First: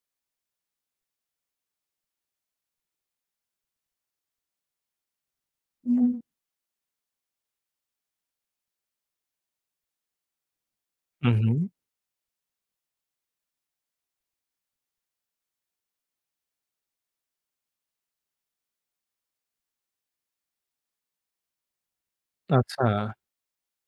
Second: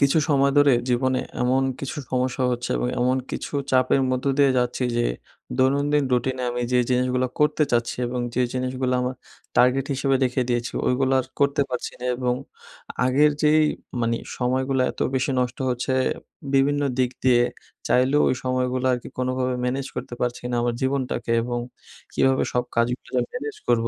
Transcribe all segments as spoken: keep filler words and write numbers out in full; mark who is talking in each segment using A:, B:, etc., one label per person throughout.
A: কিছু সময় ধরে জীবনে এমন কিছু সমস্যা হচ্ছে এবং এমন কিছু চাপের মধ্য দিয়ে যাচ্ছি যে দৈনন্দিন
B: হুম।
A: রুটিনে আমি যে জিনিসগুলো করতে চাচ্ছি এবং যে জিনিসগুলো আমার টার্গেট হিসেবে রেখে দিয়েছি, ওইগুলো আর
B: হুম,
A: করতে
B: হুম।
A: পারছি না। এবং আগের যেই মানে সময়গুলো এত বেশি নষ্ট হচ্ছে বিভিন্ন দিক দিয়ে, চাইলেও ওই সময়গুলো আর কি কোনোভাবে ম্যানেজ করতে পারছি না আমার জীবনটাকে। এবং কিভাবে সব
B: আচ্ছা।
A: কাজগুলো ম্যানেজ করব,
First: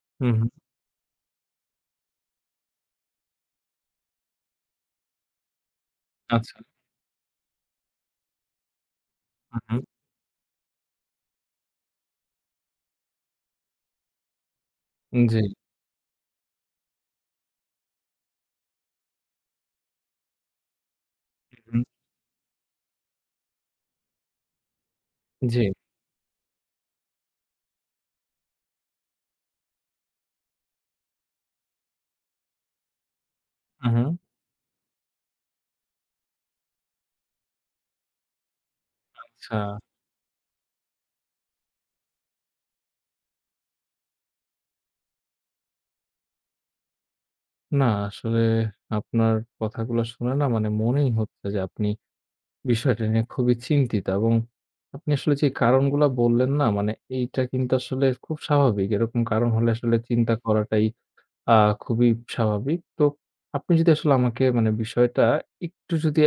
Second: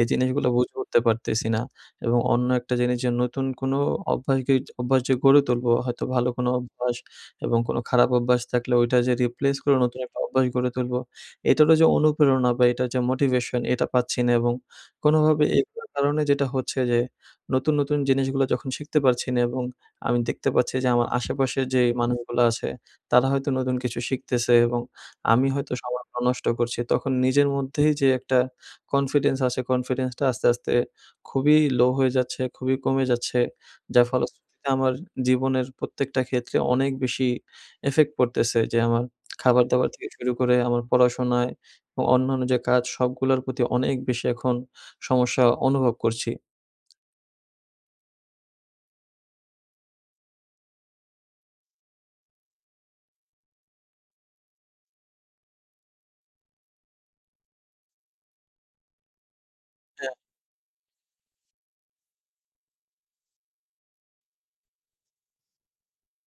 A: এই
B: হুম,
A: জিনিসগুলো
B: হুম।
A: বুঝে উঠতে পারতেছি না। এবং অন্য একটা জিনিস যে নতুন কোনো অভ্যাসকে অভ্যাস যে গড়ে তুলবো, হয়তো ভালো কোনো
B: আচ্ছা।
A: অভ্যাস, এবং কোনো খারাপ অভ্যাস থাকলে ওইটা যে রিপ্লেস
B: হুম,
A: করে
B: হুম।
A: নতুন একটা অভ্যাস গড়ে তুলবো, এটারও যে অনুপ্রেরণা বা এটার যে মোটিভেশন এটা পাচ্ছি না। এবং
B: জি।
A: কোনোভাবে এগুলোর কারণে যেটা হচ্ছে যে নতুন, নতুন জিনিসগুলো যখন শিখতে পারছি না, এবং আমি দেখতে পাচ্ছি যে আমার আশেপাশের
B: হুম,
A: যে মানুষগুলো আছে তারা হয়তো নতুন কিছু শিখতেছে এবং আমি
B: জি।
A: হয়তো সময়গুলো নষ্ট করছি। তখন নিজের মধ্যেই যে একটা কনফিডেন্স আসে, কনফিডেন্সটা আস্তে, আস্তে খুবই লো হয়ে যাচ্ছে, খুবই কমে যাচ্ছে।
B: হুম,
A: যার
B: হুম।
A: হুম। ফলশ্রুতিতে আমার জীবনের প্রত্যেকটা ক্ষেত্রে অনেক বেশি ইফেক্ট পড়তেছে যে আমার
B: আচ্ছা।
A: খাবার-দাবার থেকে শুরু করে আমার পড়াশোনায় এবং অন্যান্য যে কাজ সবগুলোর প্রতি অনেক বেশি এখন সমস্যা অনুভব করছি।
B: না আসলে আপনার কথাগুলো শুনে না মানে মনেই হচ্ছে যে আপনি বিষয়টা নিয়ে খুবই চিন্তিত এবং আপনি আসলে যে কারণগুলা বললেন না মানে এইটা কিন্তু আসলে খুব স্বাভাবিক। এরকম কারণ হলে আসলে
A: হ্যাঁ?
B: চিন্তা করাটাই আ খুবই স্বাভাবিক। তো আপনি যদি আসলে আমাকে মানে বিষয়টা একটু যদি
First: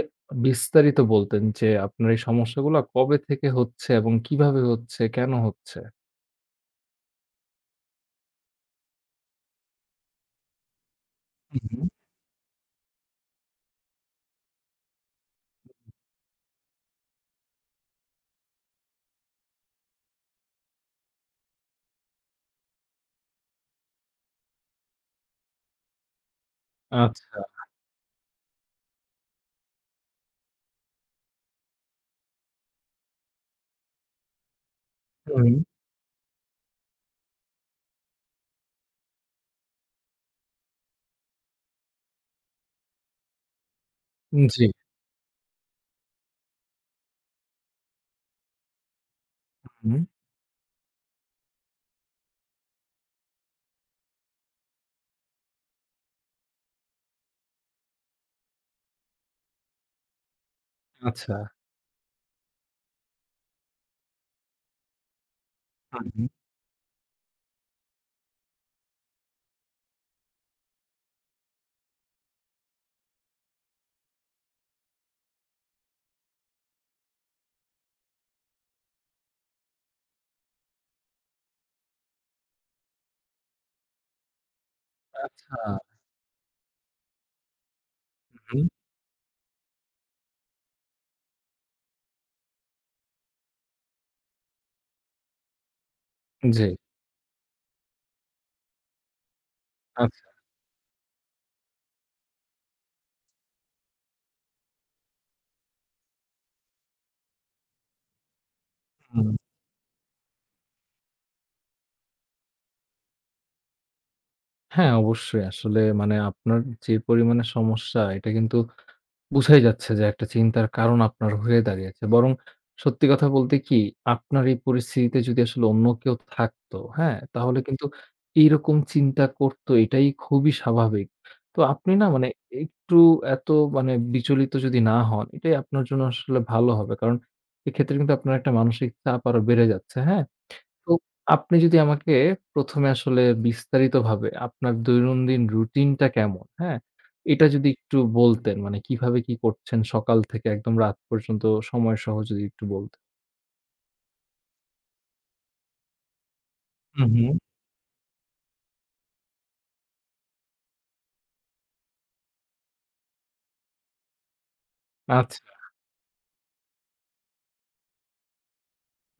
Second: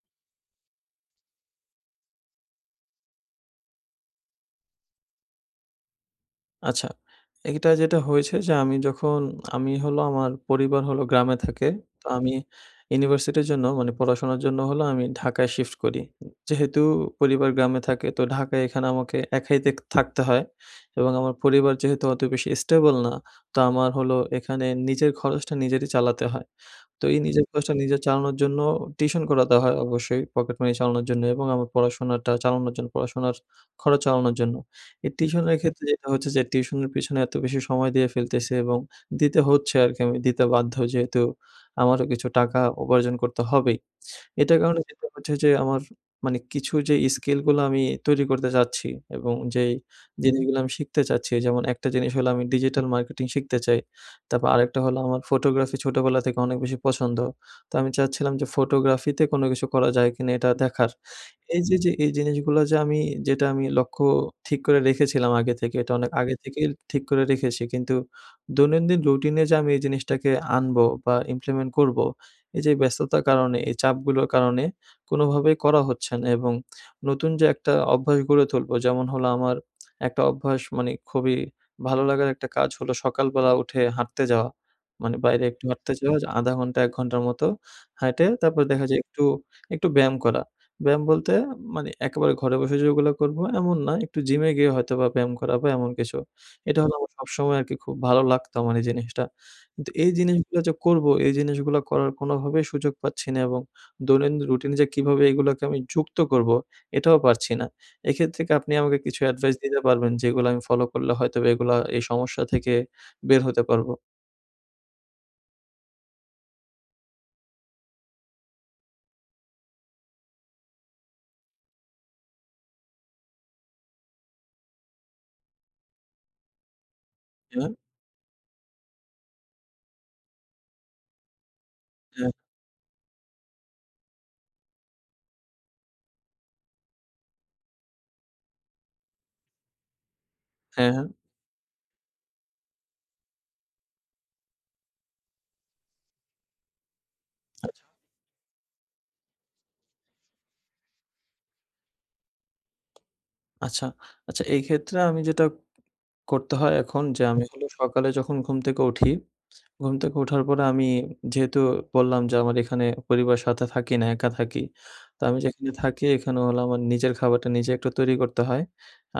B: বিস্তারিত বলতেন যে, আপনার এই সমস্যাগুলা কবে থেকে হচ্ছে এবং কিভাবে হচ্ছে, কেন হচ্ছে?
A: আচ্ছা, এটা যেটা হয়েছে যে আমি যখন আমি হলো আমার পরিবার হলো গ্রামে
B: হু,
A: থাকে।
B: হুম।
A: তো আমি ইউনিভার্সিটির জন্য মানে পড়াশোনার জন্য হলো আমি ঢাকায় শিফট করি। যেহেতু পরিবার গ্রামে থাকে, তো ঢাকায় এখানে আমাকে একাই তেক থাকতে হয় এবং আমার পরিবার যেহেতু অত বেশি স্টেবল না, তো আমার হলো এখানে নিজের খরচটা নিজেরই চালাতে হয়। তো এই
B: আচ্ছা।
A: নিজের খরচটা নিজে চালানোর জন্য টিউশন করাতে হয় অবশ্যই, পকেট মানি চালানোর জন্য এবং আমার পড়াশোনাটা চালানোর জন্য, পড়াশোনার খরচ চালানোর জন্য। এই
B: হুম,
A: টিউশনের ক্ষেত্রে যেটা হচ্ছে যে টিউশনের পিছনে এত বেশি সময় দিয়ে ফেলতেছি এবং দিতে হচ্ছে আরকি, আমি দিতে বাধ্য যেহেতু আমারও কিছু টাকা উপার্জন করতে হবেই। এটার
B: জি।
A: কারণে যেটা হচ্ছে যে আমার মানে কিছু যে স্কিল গুলো আমি তৈরি করতে চাচ্ছি এবং যেই
B: হুম,
A: জিনিসগুলো আমি শিখতে চাচ্ছি, যেমন একটা জিনিস হলো আমি ডিজিটাল মার্কেটিং শিখতে চাই। তারপর আরেকটা হলো আমার ফটোগ্রাফি ছোটবেলা থেকে অনেক বেশি পছন্দ। তো আমি চাচ্ছিলাম যে ফটোগ্রাফিতে কোনো কিছু করা যায় কিনা এটা দেখার।
B: আচ্ছা।
A: এই যে, যে এই জিনিসগুলো যে আমি যেটা আমি লক্ষ্য ঠিক করে রেখেছিলাম আগে থেকে, এটা
B: হু,
A: অনেক
B: হুম।
A: আগে থেকেই ঠিক করে রেখেছি। কিন্তু দৈনন্দিন রুটিনে যে আমি এই জিনিসটাকে আনবো বা ইমপ্লিমেন্ট করব, এই যে ব্যস্ততার কারণে, এই চাপগুলোর কারণে কোনোভাবেই করা হচ্ছে না। এবং নতুন যে একটা অভ্যাস গড়ে তুলবো, যেমন হলো আমার একটা অভ্যাস মানে খুবই ভালো লাগার একটা কাজ হলো সকালবেলা উঠে হাঁটতে যাওয়া। মানে বাইরে
B: আচ্ছা।
A: একটু হাঁটতে যাওয়া যে আধা ঘন্টা এক ঘন্টার মতো হাঁইটে, তারপর
B: হুম,
A: দেখা যায় একটু, একটু ব্যায়াম করা। ব্যায়াম বলতে মানে একেবারে ঘরে বসে যে ওগুলা করবো এমন না, একটু জিমে গিয়ে হয়তোবা ব্যায়াম করা বা এমন কিছু।
B: জি।
A: এটা হলো আমার সবসময় আরকি খুব ভালো লাগতো আমার এই জিনিসটা। কিন্তু এই
B: আচ্ছা।
A: জিনিসগুলা যে করবো, এই জিনিসগুলা করার কোনোভাবেই সুযোগ পাচ্ছি না। এবং দৈনন্দিন রুটিন যে কিভাবে এগুলাকে আমি যুক্ত করবো, এটাও পারছি না। এক্ষেত্রে কি আপনি আমাকে কিছু
B: হুম।
A: অ্যাডভাইস দিতে পারবেন? যেগুলো আমি ফলো করলে হয়তোবা এগুলা এই সমস্যা থেকে বের হতে পারবো।
B: হ্যাঁ, অবশ্যই। আসলে মানে আপনার যে পরিমাণে সমস্যা এটা কিন্তু বুঝাই যাচ্ছে যে একটা চিন্তার কারণ আপনার হয়ে দাঁড়িয়েছে। বরং সত্যি কথা বলতে কি, আপনার এই পরিস্থিতিতে যদি আসলে অন্য কেউ থাকতো, হ্যাঁ? তাহলে
A: হ্যাঁ,
B: কিন্তু এইরকম চিন্তা করতো এটাই খুবই স্বাভাবিক। তো আপনি না মানে
A: হ্যাঁ,
B: একটু এত মানে বিচলিত যদি না হন, এটাই আপনার জন্য আসলে ভালো হবে। কারণ এক্ষেত্রে কিন্তু আপনার একটা মানসিক চাপ আরো বেড়ে যাচ্ছে, হ্যাঁ?
A: হ্যাঁ,
B: তো
A: হ্যাঁ।
B: আপনি যদি আমাকে প্রথম এ আসলে বিস্তারিতভাবে আপনার দৈনন্দিন রুটিনটা কেমন, হ্যাঁ? এটা যদি
A: আচ্ছা,
B: একটু বলতেন মানে কিভাবে কি করছেন সকাল থেকে একদম রাত পর্যন্ত সময়সহ যদি একটু বলতেন।
A: আচ্ছা, আচ্ছা, এই ক্ষেত্রে আমি যেটা করতে হয় এখন
B: হু,
A: যে
B: হুম।
A: আমি হলো সকালে যখন ঘুম থেকে উঠি, ঘুম থেকে ওঠার পরে আমি, যেহেতু বললাম যে আমার এখানে পরিবারের সাথে থাকি না, একা থাকি। তো আমি
B: আচ্ছা।
A: যেখানে থাকি এখানে হলো আমার নিজের খাবারটা নিজে একটু তৈরি করতে হয়।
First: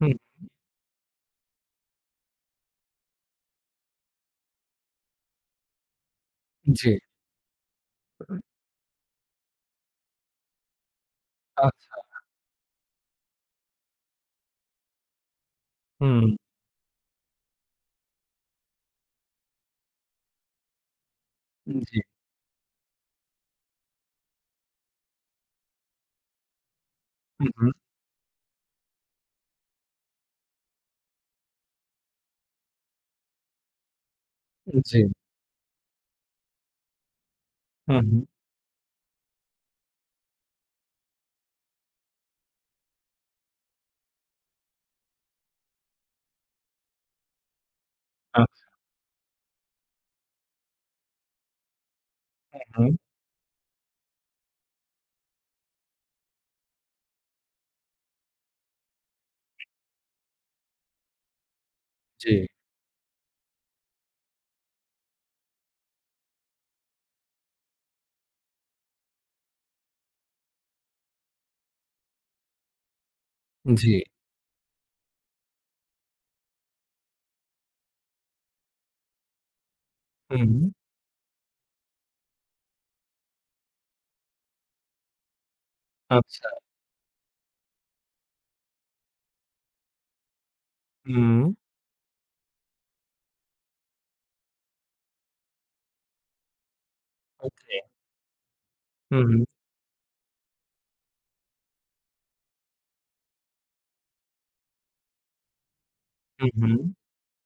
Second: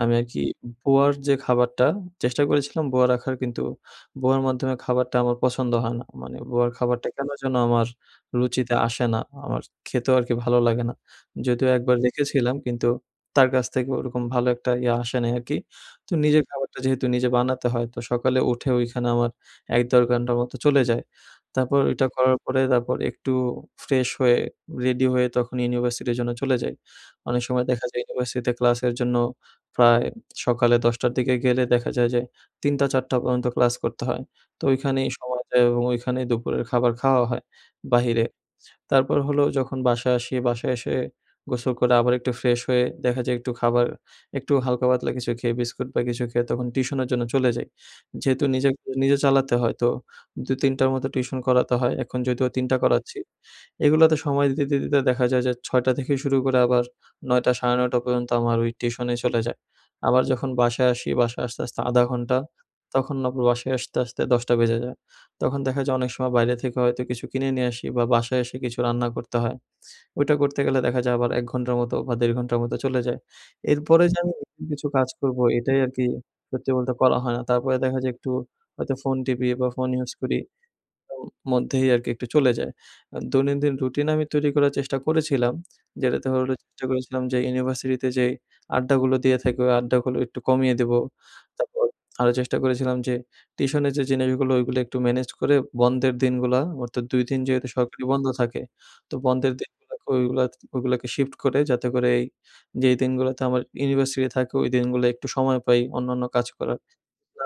B: হুম,
A: আরকি বুয়ার যে খাবারটা চেষ্টা করেছিলাম বুয়া রাখার, কিন্তু বুয়ার মাধ্যমে খাবারটা আমার পছন্দ হয় না। মানে বুয়ার
B: জি।
A: খাবারটা কেন যেন আমার রুচিতে আসে না। আমার খেতেও আরকি ভালো লাগে না। যদিও
B: আচ্ছা।
A: একবার রেখেছিলাম, কিন্তু তার কাছ থেকে ওরকম ভালো একটা ইয়ে আসে নাই আরকি। তো
B: হুম,
A: নিজের খাবারটা যেহেতু নিজে বানাতে হয়, তো সকালে উঠে ওইখানে আমার এক থেকে দেড় ঘন্টার মতো চলে যায়। তারপর
B: জি।
A: এটা করার পরে তারপর একটু ফ্রেশ হয়ে, রেডি হয়ে তখন ইউনিভার্সিটির জন্য চলে যাই। অনেক
B: হু,
A: সময়
B: হুম।
A: দেখা যায় ইউনিভার্সিটিতে ক্লাসের জন্য প্রায় সকালে দশটা র দিকে গেলে দেখা যায় যে তিনটা থেকে চারটা পর্যন্ত ক্লাস করতে হয়। তো
B: জি।
A: ওইখানেই সময় যায় এবং ওইখানেই দুপুরের খাবার খাওয়া হয়
B: হু, হুম।
A: বাহিরে। তারপর হলো যখন বাসায় আসি, বাসায় এসে গোসল করে আবার একটু ফ্রেশ হয়ে দেখা যায় একটু খাবার, একটু হালকা-পাতলা কিছু খেয়ে, বিস্কুট বা কিছু খেয়ে তখন টিউশনের জন্য চলে যাই। যেহেতু
B: আচ্ছা।
A: নিজে, নিজে চালাতে হয় তো দুই তিন টার মতো টিউশন করাতে হয়। এখন যদিও তিন টা হুম।
B: হুম,
A: করাচ্ছি। এগুলাতে সময় দিতে, দিতে দেখা যায় যে ছয়টা থেকে শুরু করে আবার নয়টা সাড়ে নয়টা পর্যন্ত আমার ওই টিউশনে চলে যায়। আবার যখন বাসায় আসি, বাসায় আসতে, আসতে আধা
B: জি,
A: ঘন্টা, তখন আবার বাসায় আসতে, আসতে দশটা বেজে যায়। তখন দেখা যায় অনেক সময় বাইরে থেকে হয়তো কিছু কিনে নিয়ে আসি বা বাসায় এসে কিছু রান্না করতে হয়। ওইটা করতে গেলে দেখা যায় আবার এক ঘন্টার মতো বা দেড় ঘন্টার মতো চলে যায়।
B: জি।
A: এরপরে যে আমি নতুন কিছু কাজ করব এটাই আরকি সত্যি বলতে করা হয় না। তারপরে দেখা যায় একটু হয়তো ফোন টিপি বা ফোন ইউজ
B: হু,
A: করি।
B: হুম।
A: মধ্যেই আরকি একটু চলে যায়। আ দৈনন্দিন রুটিন আমি তৈরি করার চেষ্টা করেছিলাম। যেটাতে
B: আচ্ছা।
A: হলো চেষ্টা করেছিলাম যে ইউনিভার্সিটিতে যেই আড্ডাগুলো দিয়ে থাকে ওই আড্ডাগুলো একটু কমিয়ে দেবো।
B: হুম।
A: তারপর আরো চেষ্টা করেছিলাম যে টিউশনের যে জিনিসগুলো ওইগুলো একটু ম্যানেজ করে বন্ধের দিনগুলা, অর্থাৎ দুই দিন যেহেতু
B: ওকে।
A: সরকারি বন্ধ থাকে। তো
B: হু, হুম।
A: বন্ধের দিনগুলোকে ওইগুলা ওইগুলাকে শিফট করে, যাতে করে এই যেই দিনগুলোতে আমার ইউনিভার্সিটি থাকে ওই দিনগুলো একটু সময় পাই অন্যান্য কাজ
B: হু, হুম।
A: করার।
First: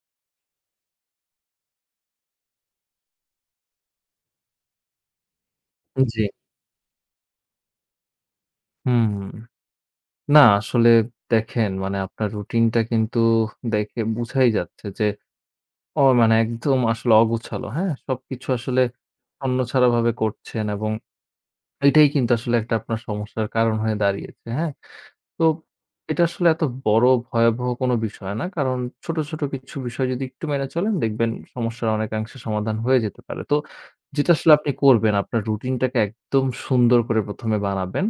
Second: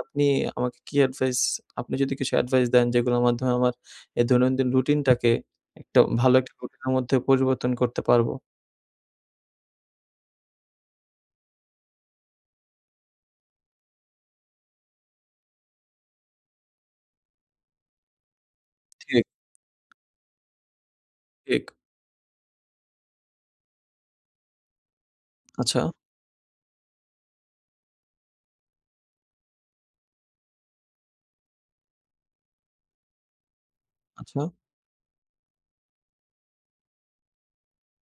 A: আপনি আমাকে কি এডভাইস আপনি যদি কিছু এডভাইস দেন যেগুলোর মাধ্যমে আমার এই দৈনন্দিন রুটিনটাকে একটা
B: জি।
A: ভালো একটা রুটিনের মধ্যে পরিবর্তন করতে পারবো।
B: হুম। না আসলে দেখেন মানে আপনার রুটিনটা কিন্তু দেখে বুঝাই যাচ্ছে যে ও মানে একদম আসলে অগোছালো। হ্যাঁ? সবকিছু আসলে
A: ঠিক,
B: ছন্নছাড়া ভাবে করছেন এবং
A: ঠিক।
B: এটাই কিন্তু আসলে একটা আপনার সমস্যার কারণ হয়ে দাঁড়িয়েছে। হ্যাঁ? তো
A: আচ্ছা,
B: এটা আসলে এত বড় ভয়াবহ কোনো বিষয় না। কারণ ছোট, ছোট কিছু বিষয় যদি একটু মেনে চলেন দেখবেন সমস্যার অনেকাংশে সমাধান হয়ে যেতে পারে। তো যেটা
A: আচ্ছা।
B: আসলে আপনি করবেন আপনার রুটিনটাকে একদম সুন্দর করে প্রথম এ বানাবেন।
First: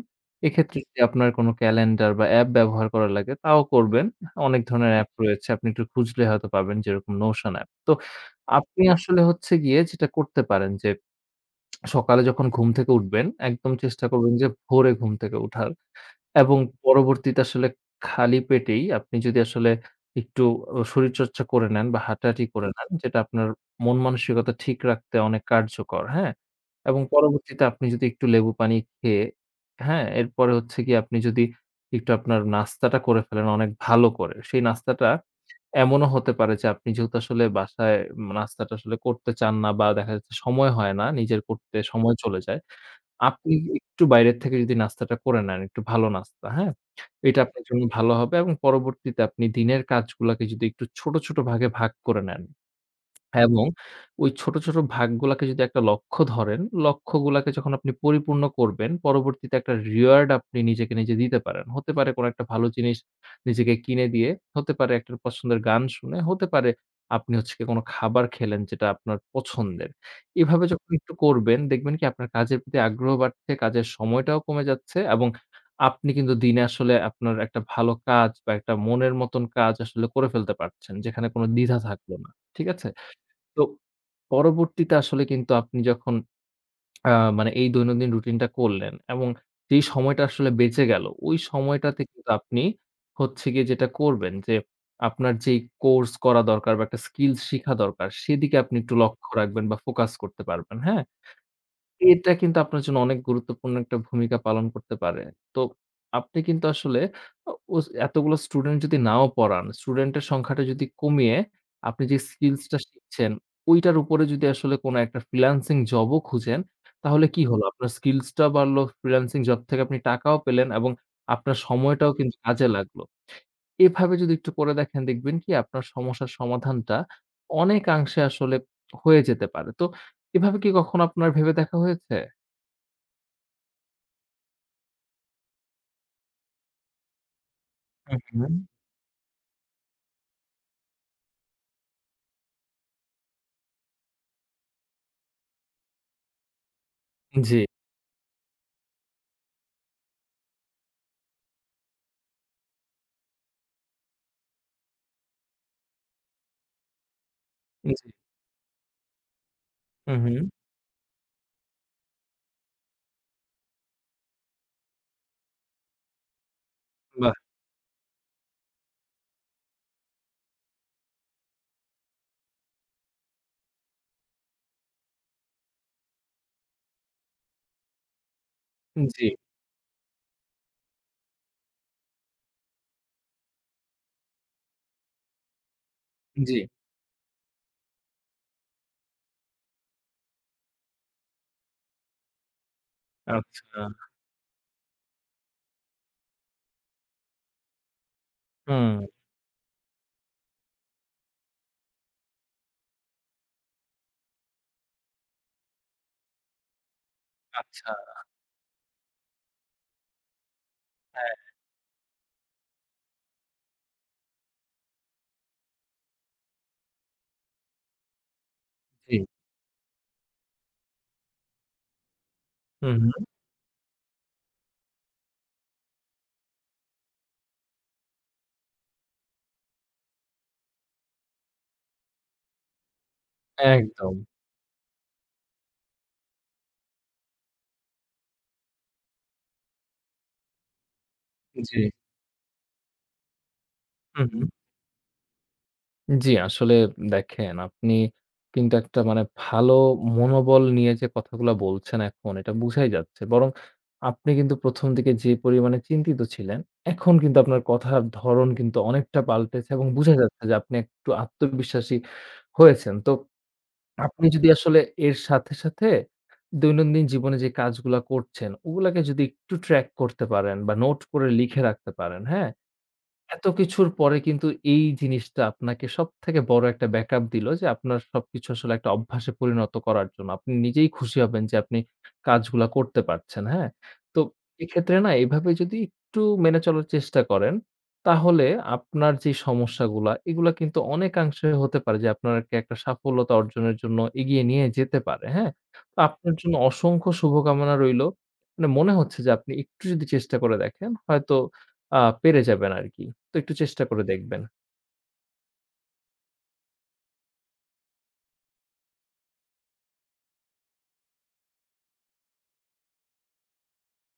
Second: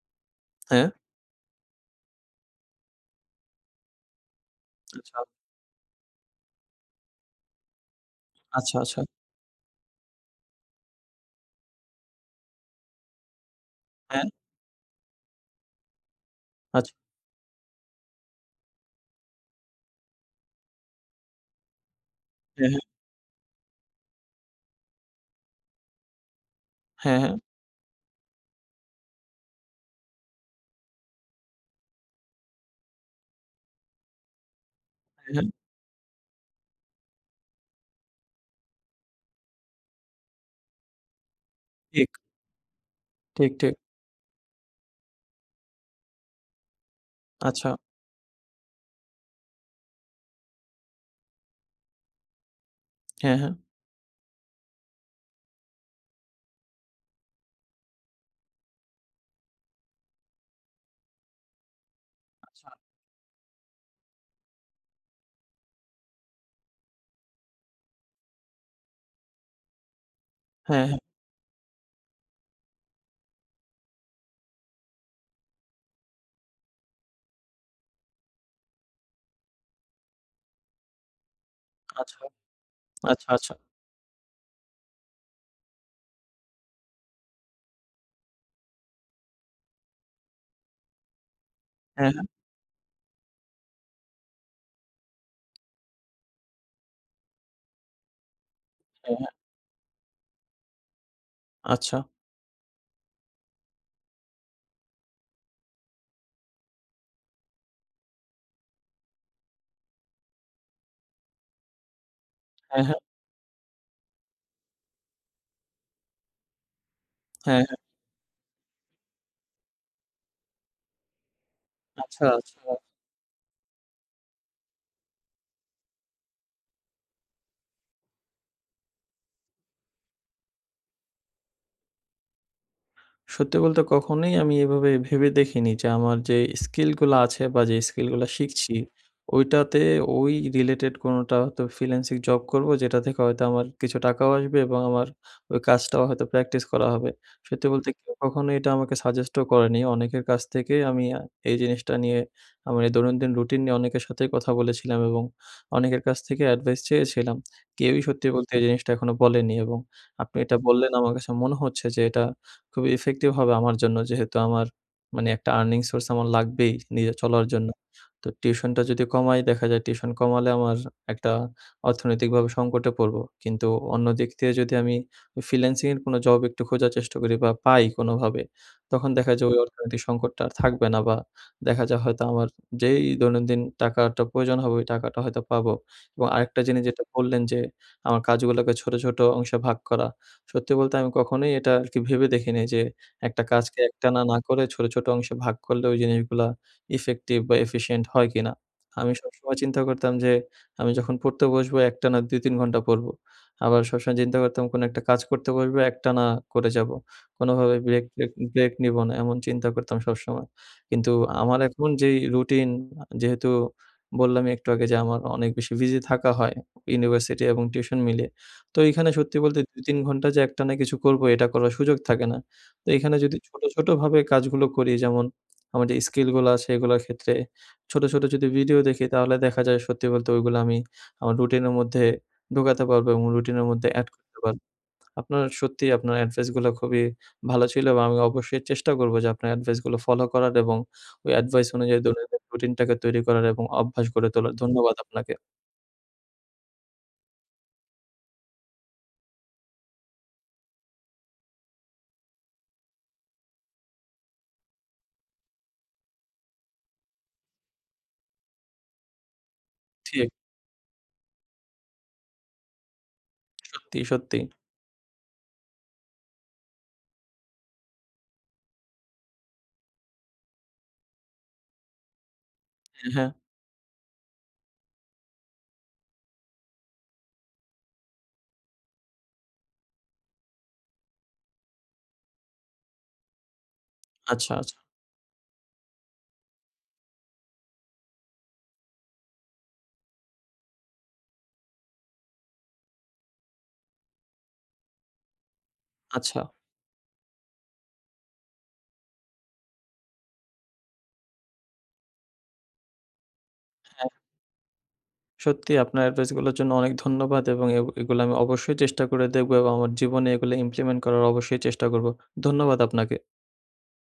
B: এক্ষেত্রে
A: হ্যাঁ,
B: জি। যদি আপনার কোনো ক্যালেন্ডার বা অ্যাপ ব্যবহার করা লাগে তাও করবেন। অনেক ধরনের হুম। অ্যাপ
A: আচ্ছা,
B: রয়েছে। আপনি একটু খুঁজলে হয়তো পাবেন যেরকম Notion অ্যাপ। তো
A: আচ্ছা,
B: আপনি জি।
A: আচ্ছা।
B: আসলে হচ্ছে গিয়ে যেটা করতে পারেন যে সকালে যখন ঘুম থেকে উঠবেন একদম চেষ্টা
A: হ্যাঁ,
B: করবেন যে ভোরে ঘুম থেকে উঠার। এবং
A: আচ্ছা।
B: পরবর্তীতে আসলে খালি পেটেই আপনি যদি আসলে একটু অ শরীরচর্চা করে নেন বা হাঁটাহাঁটি করে
A: হ্যাঁ, হ্যাঁ,
B: নেন, যেটা আপনার মন মানসিকতা ঠিক রাখতে অনেক কার্যকর, হ্যাঁ? এবং
A: হ্যাঁ, হ্যাঁ,
B: পরবর্তীতে আপনি যদি একটু লেবু পানি খেয়ে, হ্যাঁ? এরপরে হচ্ছে গিয়ে আপনি যদি একটু আপনার নাস্তাটা করে ফেলেন অনেক ভালো করে। সেই নাস্তাটা
A: হ্যাঁ,
B: এমনও হতে পারে যে আপনি যেহেতু আসলে বাসায় উম নাস্তাটা আসলে করতে চান না বা দেখা যাচ্ছে সময় হয় না, নিজের করতে
A: ঠিক,
B: সময় চলে যায়।
A: ঠিক,
B: আপনি
A: ঠিক।
B: একটু বাইরের থেকে যদি নাস্তাটা করে নেন, একটু ভালো নাস্তা, হ্যাঁ? এটা আপনার
A: আচ্ছা।
B: জন্য ভালো হবে এবং পরবর্তীতে আপনি দিনের কাজগুলাকে যদি একটু ছোট, ছোট ভাগে ভাগ করে নেন।
A: হ্যাঁ,
B: হ্যাঁ,
A: হ্যাঁ,
B: এবং ওই ছোট, ছোট ভাগগুলাকে যদি একটা লক্ষ্য ধরেন, লক্ষ্যগুলাকে যখন আপনি পরিপূর্ণ করবেন, পরবর্তীতে একটা রিওয়ার্ড আপনি নিজেকে নিজে দিতে পারেন। হতে পারে কোনো একটা ভালো
A: আচ্ছা।
B: জিনিস নিজেকে কিনে দিয়ে, হতে পারে একটা পছন্দের গান শুনে, হতে পারে আপনি হচ্ছে গিয়ে কোনো খাবার খেলেন যেটা আপনার পছন্দের। এভাবে
A: হ্যাঁ,
B: যখন
A: হ্যাঁ,
B: একটু করবেন, দেখবেন কি আপনার কাজের প্রতি আগ্রহ বাড়ছে, কাজের সময়টাও কমে যাচ্ছে এবং আপনি কিন্তু দিনে আসলে আপনার একটা ভালো কাজ বা একটা মনের মতন কাজ আসলে করে ফেলতে পারছেন, যেখানে কোনো দ্বিধা থাকলো
A: আচ্ছা,
B: না। ঠিক আছে?
A: আচ্ছা, আচ্ছা।
B: তো পরবর্তীতে আসলে কিন্তু আপনি যখন আ মানে এই দৈনন্দিন রুটিনটা করলেন এবং যেই সময়টা আসলে বেঁচে গেল, ওই সময়টাতে
A: হ্যাঁ, হ্যাঁ,
B: কিন্তু আপনি হচ্ছে গিয়ে যেটা করবেন যে, আপনার যেই কোর্স করা দরকার বা একটা স্কিল শিখা দরকার, সেদিকে আপনি একটু
A: হ্যাঁ,
B: লক্ষ্য
A: হ্যাঁ,
B: রাখবেন বা ফোকাস করতে পারবেন। হ্যাঁ?
A: আচ্ছা।
B: এটা কিন্তু আপনার জন্য অনেক গুরুত্বপূর্ণ একটা ভূমিকা পালন করতে পারে। তো আপনি কিন্তু আসলে অ ওস এতগুলো স্টুডেন্ট যদি নাও পড়ান, স্টুডেন্টের সংখ্যাটা যদি কমিয়ে আপনি যে স্কিলস টা
A: হ্যাঁ, হ্যাঁ,
B: শিখছেন, ঐটার উপরে যদি আসলে কোন একটা ফ্রিল্যান্সিং জব ও খুঁজেন, তাহলে কি
A: হ্যাঁ,
B: হলো?
A: হ্যাঁ,
B: আপনার স্কিলস টা বাড়লো, ফ্রিল্যান্সিং জব থেকে আপনি টাকাও পেলেন এবং আপনার সময়টাও
A: আচ্ছা,
B: কিন্তু
A: আচ্ছা।
B: কাজে লাগলো। এভাবে যদি একটু করে দেখেন দেখবেন কি আপনার সমস্যার সমাধানটা অনেকাংশে আসলে হয়ে যেতে পারে। তো এভাবে কি কখনো আপনার ভেবে দেখা হয়েছে?
A: সত্যি বলতে কখনোই আমি এভাবে ভেবে দেখিনি যে আমার যে স্কিলগুলো আছে বা যে
B: হুম,
A: স্কিলগুলো
B: হুম।
A: শিখছি, ওইটাতে ওই রিলেটেড কোনোটা হয়তো ফ্রিল্যান্সিং জব করব যেটা থেকে হয়তো আমার কিছু টাকাও আসবে এবং আমার ওই কাজটাও হয়তো প্র্যাকটিস করা হবে।
B: জি,
A: সত্যি বলতে কেউ কখনো এটা আমাকে সাজেস্টও করেনি। অনেকের কাছ থেকে আমি আ এই জিনিসটা নিয়ে আমার এই দৈনন্দিন রুটিন নিয়ে অনেকের সাথেই কথা বলেছিলাম এবং অনেকের কাছ থেকে অ্যাডভাইস চেয়েছিলাম। কেউই
B: জি।
A: সত্যি বলতে এই জিনিসটা এখনো বলেনি। এবং
B: হুম,
A: আপনি
B: হুম।
A: এটা বললেন, আমার কাছে মনে হচ্ছে যে এটা খুবই ইফেক্টিভ হবে আমার জন্য। যেহেতু আমার মানে একটা আর্নিং সোর্স আমার লাগবেই নিজে
B: বাহ!
A: চলার জন্য। তো টিউশনটা যদি কমাই, দেখা যায় টিউশন কমালে আমার একটা অর্থনৈতিকভাবে সংকটে পড়বো। কিন্তু অন্য দিক দিয়ে যদি আমি ফ্রিল্যান্সিং এর কোনো জব একটু খোঁজার চেষ্টা করি বা পাই কোনোভাবে, তখন
B: জি,
A: দেখা যায় ওই অর্থনৈতিক সংকটটা আর থাকবে না, বা দেখা যায় হয়তো আমার যেই দৈনন্দিন টাকাটা প্রয়োজন হবে ওই টাকাটা হয়তো পাবো। এবং
B: জি।
A: আরেকটা জিনিস যেটা বললেন যে আমার কাজগুলোকে ছোট, ছোট অংশে ভাগ করা। সত্যি বলতে আমি কখনোই এটা আরকি ভেবে দেখিনি যে একটা কাজকে
B: আচ্ছা।
A: একটানা না করে ছোট, ছোট অংশে ভাগ করলে ওই জিনিসগুলা ইফেক্টিভ বা এফিশিয়েন্ট হয় কিনা।
B: হুম,
A: আমি সবসময় চিন্তা করতাম যে আমি যখন পড়তে বসবো একটানা দুই তিন ঘন্টা পড়বো। আবার সবসময় চিন্তা করতাম কোনো একটা কাজ করতে বসবো একটানা করে যাবো। কোনোভাবে
B: আচ্ছা।
A: ব্রেক ট্রেক ব্রেক নিবো না, এমন চিন্তা করতাম সবসময়। কিন্তু
B: হ্যাঁ,
A: আমার এখন যেই রুটিন, যেহেতু বললামই একটু আগে যে আমার অনেক বেশি বিজি থাকা হয় ইউনিভার্সিটি এবং টিউশন মিলিয়ে। তো এইখানে
B: জি।
A: সত্যি বলতে দুই তিন ঘন্টা যে একটানা কিছু করব, এটা করার সুযোগ থাকে না। তো
B: হুম,
A: এখানে
B: হুম।
A: যদি ছোট, ছোট ভাবে কাজগুলো করি, যেমন আমার যে স্কিল গুলা আছে এগুলার ক্ষেত্রে ছোট, ছোট যদি ভিডিও দেখি, তাহলে দেখা যায় সত্যি বলতে ওইগুলো আমি আমার রুটিনের মধ্যে ঢোকাতে পারবো এবং রুটিনের মধ্যে এড
B: একদম।
A: করতে পারবো। আপনার সত্যি আপনার এডভাইস গুলো খুবই ভালো ছিল এবং আমি অবশ্যই চেষ্টা করব যে আপনার এডভাইস গুলো ফলো করার এবং ওই এডভাইস
B: জি।
A: অনুযায়ী দৈনন্দিন রুটিনটাকে তৈরি করার এবং অভ্যাস গড়ে
B: হুম, হুম।
A: তোলার। ধন্যবাদ আপনাকে।
B: জি, আসলে দেখেন আপনি কিন্তু একটা মানে ভালো মনোবল নিয়ে যে কথাগুলা বলছেন এখন এটা বুঝাই যাচ্ছে। বরং আপনি কিন্তু প্রথম দিকে যে পরিমাণে চিন্তিত ছিলেন, এখন কিন্তু আপনার কথার ধরণ কিন্তু অনেকটা পাল্টেছে এবং বুঝা
A: ঠিক,
B: যাচ্ছে যে আপনি একটু আত্মবিশ্বাসী হয়েছেন। তো
A: সত্যি,
B: আপনি
A: সত্যি।
B: যদি আসলে এর সাথে, সাথে দৈনন্দিন জীবনে যে কাজগুলা করছেন, ওগুলাকে যদি একটু ট্র্যাক করতে পারেন বা নোট করে লিখে রাখতে পারেন, হ্যাঁ?
A: হ্যাঁ, হ্যাঁ।
B: এত কিছুর পরে কিন্তু এই জিনিসটা আপনাকে সবথেকে বড় একটা ব্যাকআপ দিলো যে আপনার সবকিছু আসলে একটা অভ্যাসে পরিণত করার জন্য। আপনি নিজেই খুশি হবেন যে আপনি কাজগুলা করতে পারছেন, হ্যাঁ? তো
A: আচ্ছা, আচ্ছা,
B: এক্ষেত্রে না এভাবে যদি একটু মেনে চলার চেষ্টা করেন, তাহলে আপনার যে সমস্যাগুলা এগুলা কিন্তু অনেকাংশে হতে পারে যে আপনাকে একটা সাফল্যতা অর্জনের জন্য এগিয়ে নিয়ে যেতে পারে, হ্যাঁ? তো আপনার
A: আচ্ছা।
B: জন্য অসংখ্য শুভকামনা রইলো। মানে মনে হচ্ছে যে আপনি একটু যদি চেষ্টা করে দেখেন হয়তো আ পেরে যাবেন আরকি। তো একটু চেষ্টা করে দেখবেন।
A: সত্যি আপনার অ্যাডভাইস গুলোর জন্য অনেক ধন্যবাদ, এবং এ এগুলো আমি অবশ্যই চেষ্টা করে দেখবো এবং আমার জীবনে এগুলো ইমপ্লিমেন্ট করার অবশ্যই চেষ্টা করব। ধন্যবাদ আপনাকে।